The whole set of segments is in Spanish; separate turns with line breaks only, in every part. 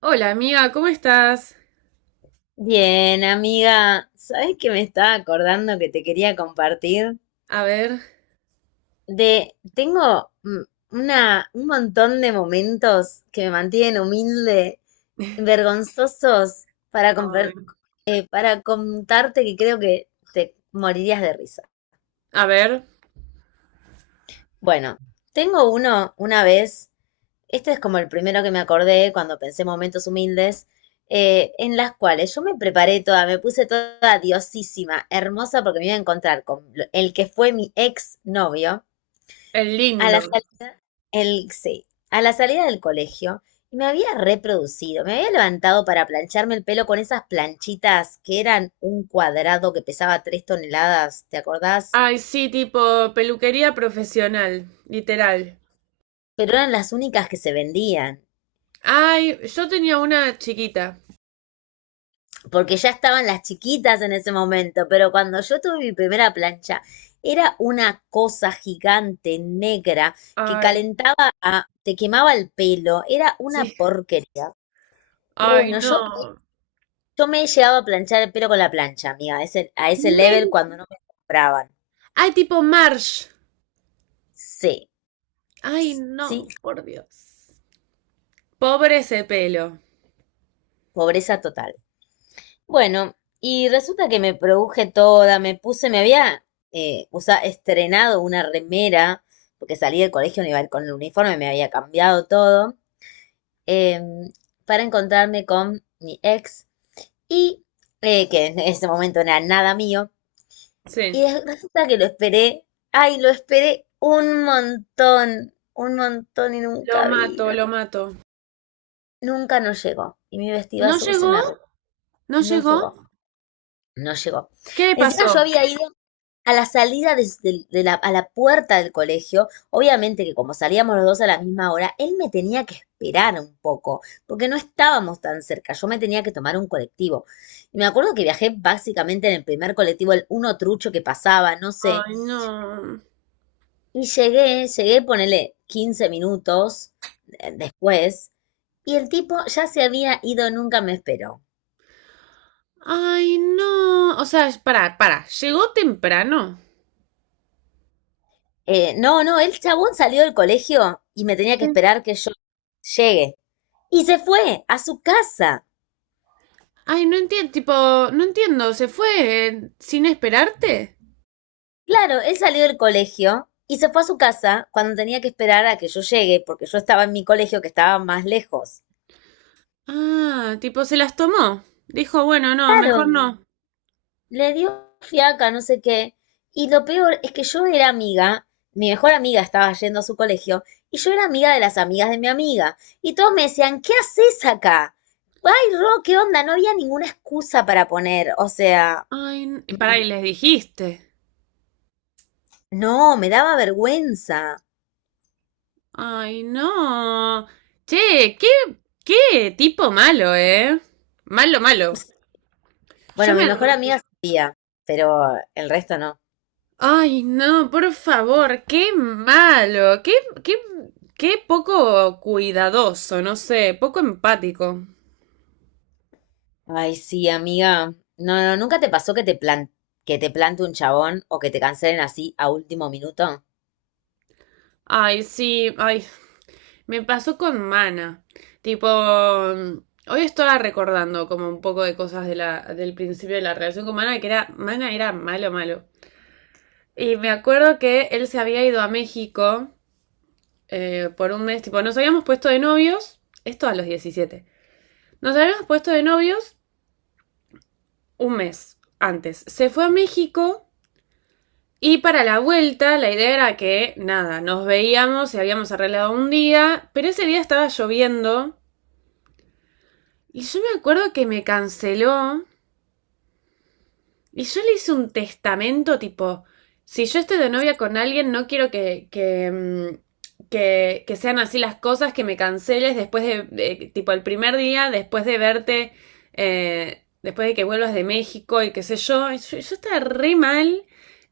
Hola amiga, ¿cómo estás?
Bien, amiga, ¿sabes que me estaba acordando que te quería compartir?
A ver,
De, tengo una, un montón de momentos que me mantienen humilde, vergonzosos, para,
ay,
para contarte que creo que te morirías de risa.
a ver,
Bueno, tengo uno una vez. Este es como el primero que me acordé cuando pensé en momentos humildes, en las cuales yo me preparé toda, me puse toda diosísima, hermosa, porque me iba a encontrar con el que fue mi ex novio
el
a la
lindo.
salida, el, sí, a la salida del colegio. Y me había reproducido, me había levantado para plancharme el pelo con esas planchitas que eran un cuadrado que pesaba 3 toneladas, ¿te acordás?
Ay, sí, tipo peluquería profesional, literal.
Pero eran las únicas que se vendían,
Ay, yo tenía una chiquita.
porque ya estaban las chiquitas en ese momento, pero cuando yo tuve mi primera plancha, era una cosa gigante, negra, que
Ay,
calentaba, te quemaba el pelo, era
sí.
una porquería. Pero
Ay,
bueno,
no.
yo me he llegado a planchar el pelo con la plancha, amiga, a a ese level
Men-
cuando no me compraban.
Ay, tipo Marsh.
Sí,
Ay,
sí,
no, por Dios. Pobre ese pelo.
pobreza total. Bueno, y resulta que me produje toda, me puse, me había estrenado una remera, porque salí del colegio no iba a ir con el uniforme, me había cambiado todo, eh, para encontrarme con mi ex, y que en ese momento no era nada mío, y
Sí.
resulta que lo esperé, ay, lo esperé un montón y
Lo
nunca
mato,
vino,
lo mato.
nunca no llegó, y mi vestido
¿No
azul se
llegó?
me arrugó,
¿No
no
llegó?
llegó, no llegó.
¿Qué le
Encima yo
pasó?
había ido a la salida de, de la, a la puerta del colegio, obviamente que como salíamos los dos a la misma hora, él me tenía que esperar un poco, porque no estábamos tan cerca, yo me tenía que tomar un colectivo. Y me acuerdo que viajé básicamente en el primer colectivo, el uno trucho que pasaba, no sé,
Ay, no.
y llegué, llegué, ponele 15 minutos después, y el tipo ya se había ido, nunca me esperó.
Ay, no. O sea, para, para. Llegó temprano.
No, no, el chabón salió del colegio y me tenía que
Sí.
esperar que yo llegue. Y se fue a su casa.
Ay, no entiendo. Tipo, no entiendo. ¿Se fue sin esperarte?
Claro, él salió del colegio y se fue a su casa cuando tenía que esperar a que yo llegue, porque yo estaba en mi colegio que estaba más lejos.
Ah, tipo, se las tomó. Dijo, bueno, no,
Claro,
mejor no.
le dio fiaca, no sé qué. Y lo peor es que yo era amiga, mi mejor amiga estaba yendo a su colegio, y yo era amiga de las amigas de mi amiga. Y todos me decían, ¿qué haces acá? Ay, Ro, ¿qué onda? No había ninguna excusa para poner. O sea,
Ay, y para, y les dijiste.
no, me daba vergüenza.
Ay, no. Che, qué, qué tipo malo, ¿eh? Malo, malo. Yo
Bueno,
me...
mi mejor amiga sabía, pero el resto no.
Ay, no, por favor, qué malo, qué, qué, qué poco cuidadoso, no sé, poco empático.
Ay, sí, amiga. No, no, ¿nunca te pasó que te que te plante un chabón o que te cancelen así a último minuto?
Ay, sí, ay, me pasó con Mana. Tipo, hoy estaba recordando como un poco de cosas de la, del principio de la relación con Mana, que era, Mana era malo, malo. Y me acuerdo que él se había ido a México por un mes, tipo, nos habíamos puesto de novios, esto a los 17. Nos habíamos puesto de novios un mes antes. Se fue a México y para la vuelta la idea era que, nada, nos veíamos y habíamos arreglado un día, pero ese día estaba lloviendo y yo me acuerdo que me canceló. Y yo le hice un testamento tipo, si yo estoy de novia con alguien, no quiero que, que sean así las cosas, que me canceles después de, tipo, el primer día, después de verte, después de que vuelvas de México y qué sé yo. Y yo estaba re mal.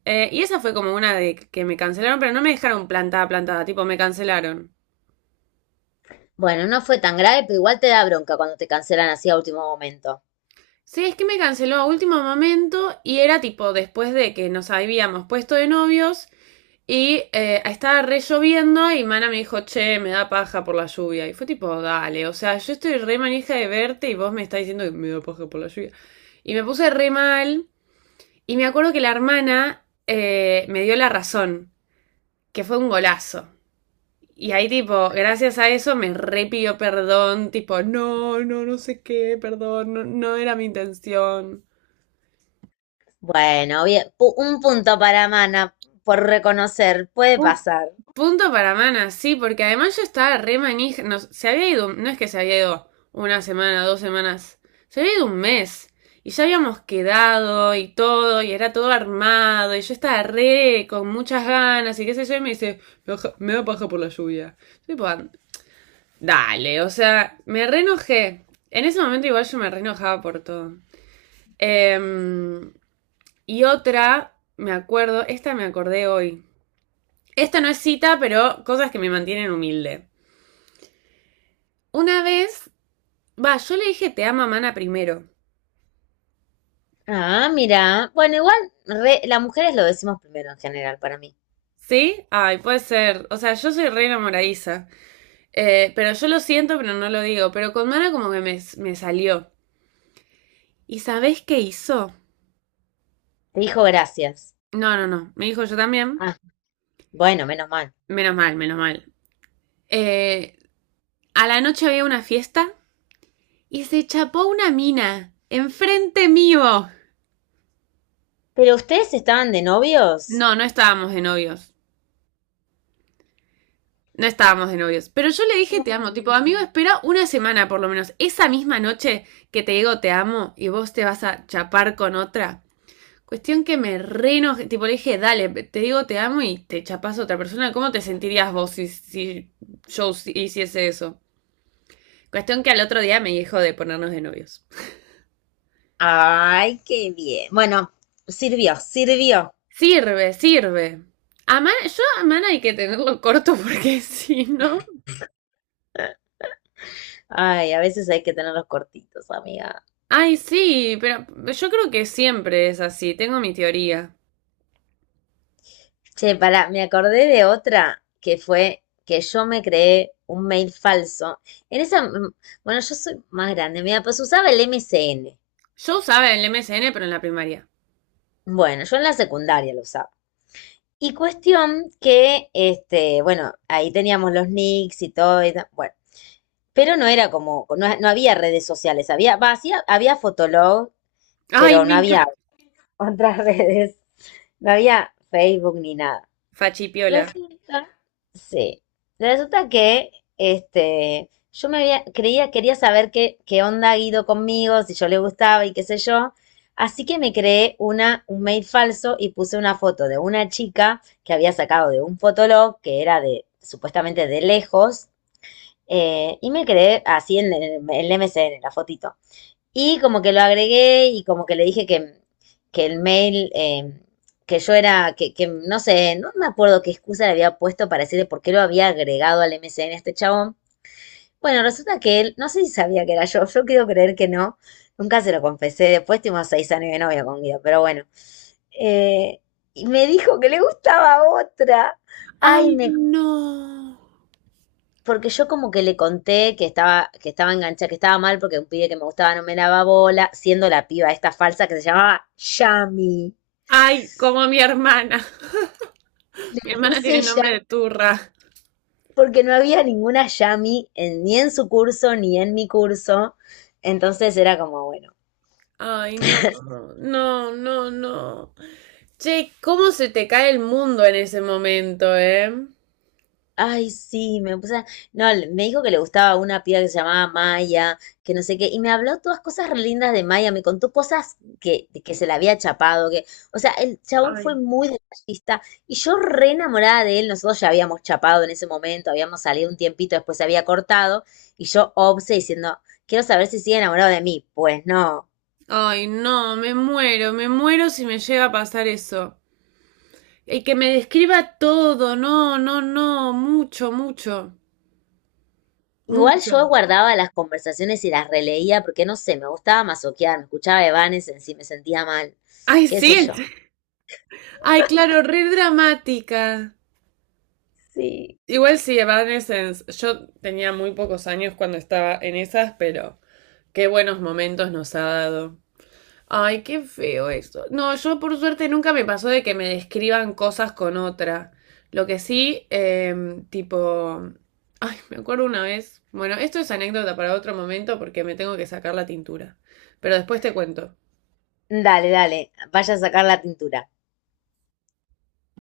Y esa fue como una de que me cancelaron, pero no me dejaron plantada, plantada, tipo, me cancelaron.
Bueno, no fue tan grave, pero igual te da bronca cuando te cancelan así a último momento.
Sí, es que me canceló a último momento y era tipo después de que nos habíamos puesto de novios. Y estaba re lloviendo y Mana me dijo, che, me da paja por la lluvia. Y fue tipo, dale, o sea, yo estoy re manija de verte y vos me estás diciendo que me da paja por la lluvia. Y me puse re mal. Y me acuerdo que la hermana me dio la razón, que fue un golazo. Y ahí tipo, gracias a eso me re pidió perdón, tipo, no, no, no sé qué, perdón, no, no era mi intención.
Bueno, bien, un punto para Mana por reconocer, puede pasar.
Punto para Mana, sí, porque además yo estaba re manija. No, se había ido, no es que se había ido una semana, dos semanas, se había ido un mes. Y ya habíamos quedado y todo, y era todo armado, y yo estaba re con muchas ganas, y qué sé yo, y me dice, me, da paja por la lluvia. Yo tipo, "Ah, dale, o sea, me re enojé. En ese momento igual yo me re enojaba por todo. Em, y otra, me acuerdo, esta me acordé hoy. Esta no es cita, pero cosas que me mantienen humilde. Una vez, va, yo le dije te ama Mana primero.
Ah, mira. Bueno, igual las mujeres lo decimos primero en general para mí.
¿Sí? Ay, puede ser. O sea, yo soy re enamoradiza. Pero yo lo siento, pero no lo digo. Pero con Mana como que me salió. ¿Y sabés qué hizo?
Te dijo gracias.
No, no, no. Me dijo yo también.
Ah, bueno, menos mal.
Menos mal, menos mal. Eh, a la noche había una fiesta y se chapó una mina. Enfrente mío.
¿Pero ustedes estaban de novios?
No, no estábamos de novios. No estábamos de novios. Pero yo le dije te amo. Tipo, amigo, espera una semana por lo menos. Esa misma noche que te digo te amo y vos te vas a chapar con otra. Cuestión que me reno. Tipo, le dije, dale, te digo te amo y te chapas a otra persona. ¿Cómo te sentirías vos si yo si, hiciese eso? Cuestión que al otro día me dijo de ponernos de novios.
Ay, qué bien. Bueno, sirvió, sirvió.
Sirve, sirve. A man, yo a man hay que tenerlo corto porque si no.
Ay, a veces hay que tenerlos cortitos, amiga.
Ay, sí, pero yo creo que siempre es así. Tengo mi teoría.
Che, pará, me acordé de otra que fue que yo me creé un mail falso. En esa, bueno, yo soy más grande, mira, pues usaba el MSN.
Yo usaba el MSN, pero en la primaria.
Bueno, yo en la secundaria lo usaba. Y cuestión que, este, bueno, ahí teníamos los nicks y todo, y bueno, pero no era como, no, no había redes sociales, había, va, sí, había Fotolog,
Ay,
pero
me
no había
encanta.
otras redes. No había Facebook ni nada.
Fachipiola.
Resulta, sí. Resulta que este, yo me había, creía, quería saber qué, qué onda Guido conmigo, si yo le gustaba y qué sé yo. Así que me creé una, un mail falso y puse una foto de una chica que había sacado de un fotolog que era de supuestamente de lejos. Y me creé así en el MSN, la fotito. Y como que lo agregué y como que le dije que el mail, que yo era, que no sé, no me acuerdo qué excusa le había puesto para decirle por qué lo había agregado al MSN a este chabón. Bueno, resulta que él, no sé si sabía que era yo, yo quiero creer que no, nunca se lo confesé, después tuvimos 6 años de novia con Guido, pero bueno. Eh, y me dijo que le gustaba otra. Ay,
Ay,
me
no.
porque yo como que le conté que estaba enganchada, que estaba mal porque un pibe que me gustaba no me daba bola, siendo la piba esta falsa que se llamaba Yami.
Ay, como mi hermana.
Me
Mi hermana
puse
tiene
ya,
nombre de turra.
porque no había ninguna Yami ni en su curso ni en mi curso. Entonces era como, bueno,
Ay, no, no, no, no. Che, ¿cómo se te cae el mundo en ese momento, eh?
ay, sí, me puse. No, me dijo que le gustaba una piba que se llamaba Maya, que no sé qué, y me habló todas cosas re lindas de Maya, me contó cosas que, de que se la había chapado, que, o sea, el chabón fue
Ay.
muy detallista, y yo re enamorada de él, nosotros ya habíamos chapado en ese momento, habíamos salido un tiempito, después se había cortado, y yo obse diciendo, quiero saber si sigue enamorado de mí. Pues no.
Ay, no, me muero si me llega a pasar eso. Y que me describa todo, no, no, no, mucho, mucho,
Igual
mucho.
yo guardaba las conversaciones y las releía, porque no sé, me gustaba masoquear, me escuchaba Evanes en sí, me sentía mal,
Ay,
qué sé
sí.
yo.
Ay, claro, re dramática.
Sí.
Igual sí, Evanescence. Yo tenía muy pocos años cuando estaba en esas, pero qué buenos momentos nos ha dado. Ay, qué feo eso. No, yo por suerte nunca me pasó de que me describan cosas con otra. Lo que sí, tipo... Ay, me acuerdo una vez. Bueno, esto es anécdota para otro momento porque me tengo que sacar la tintura. Pero después te cuento.
Dale, dale. Vaya a sacar la tintura.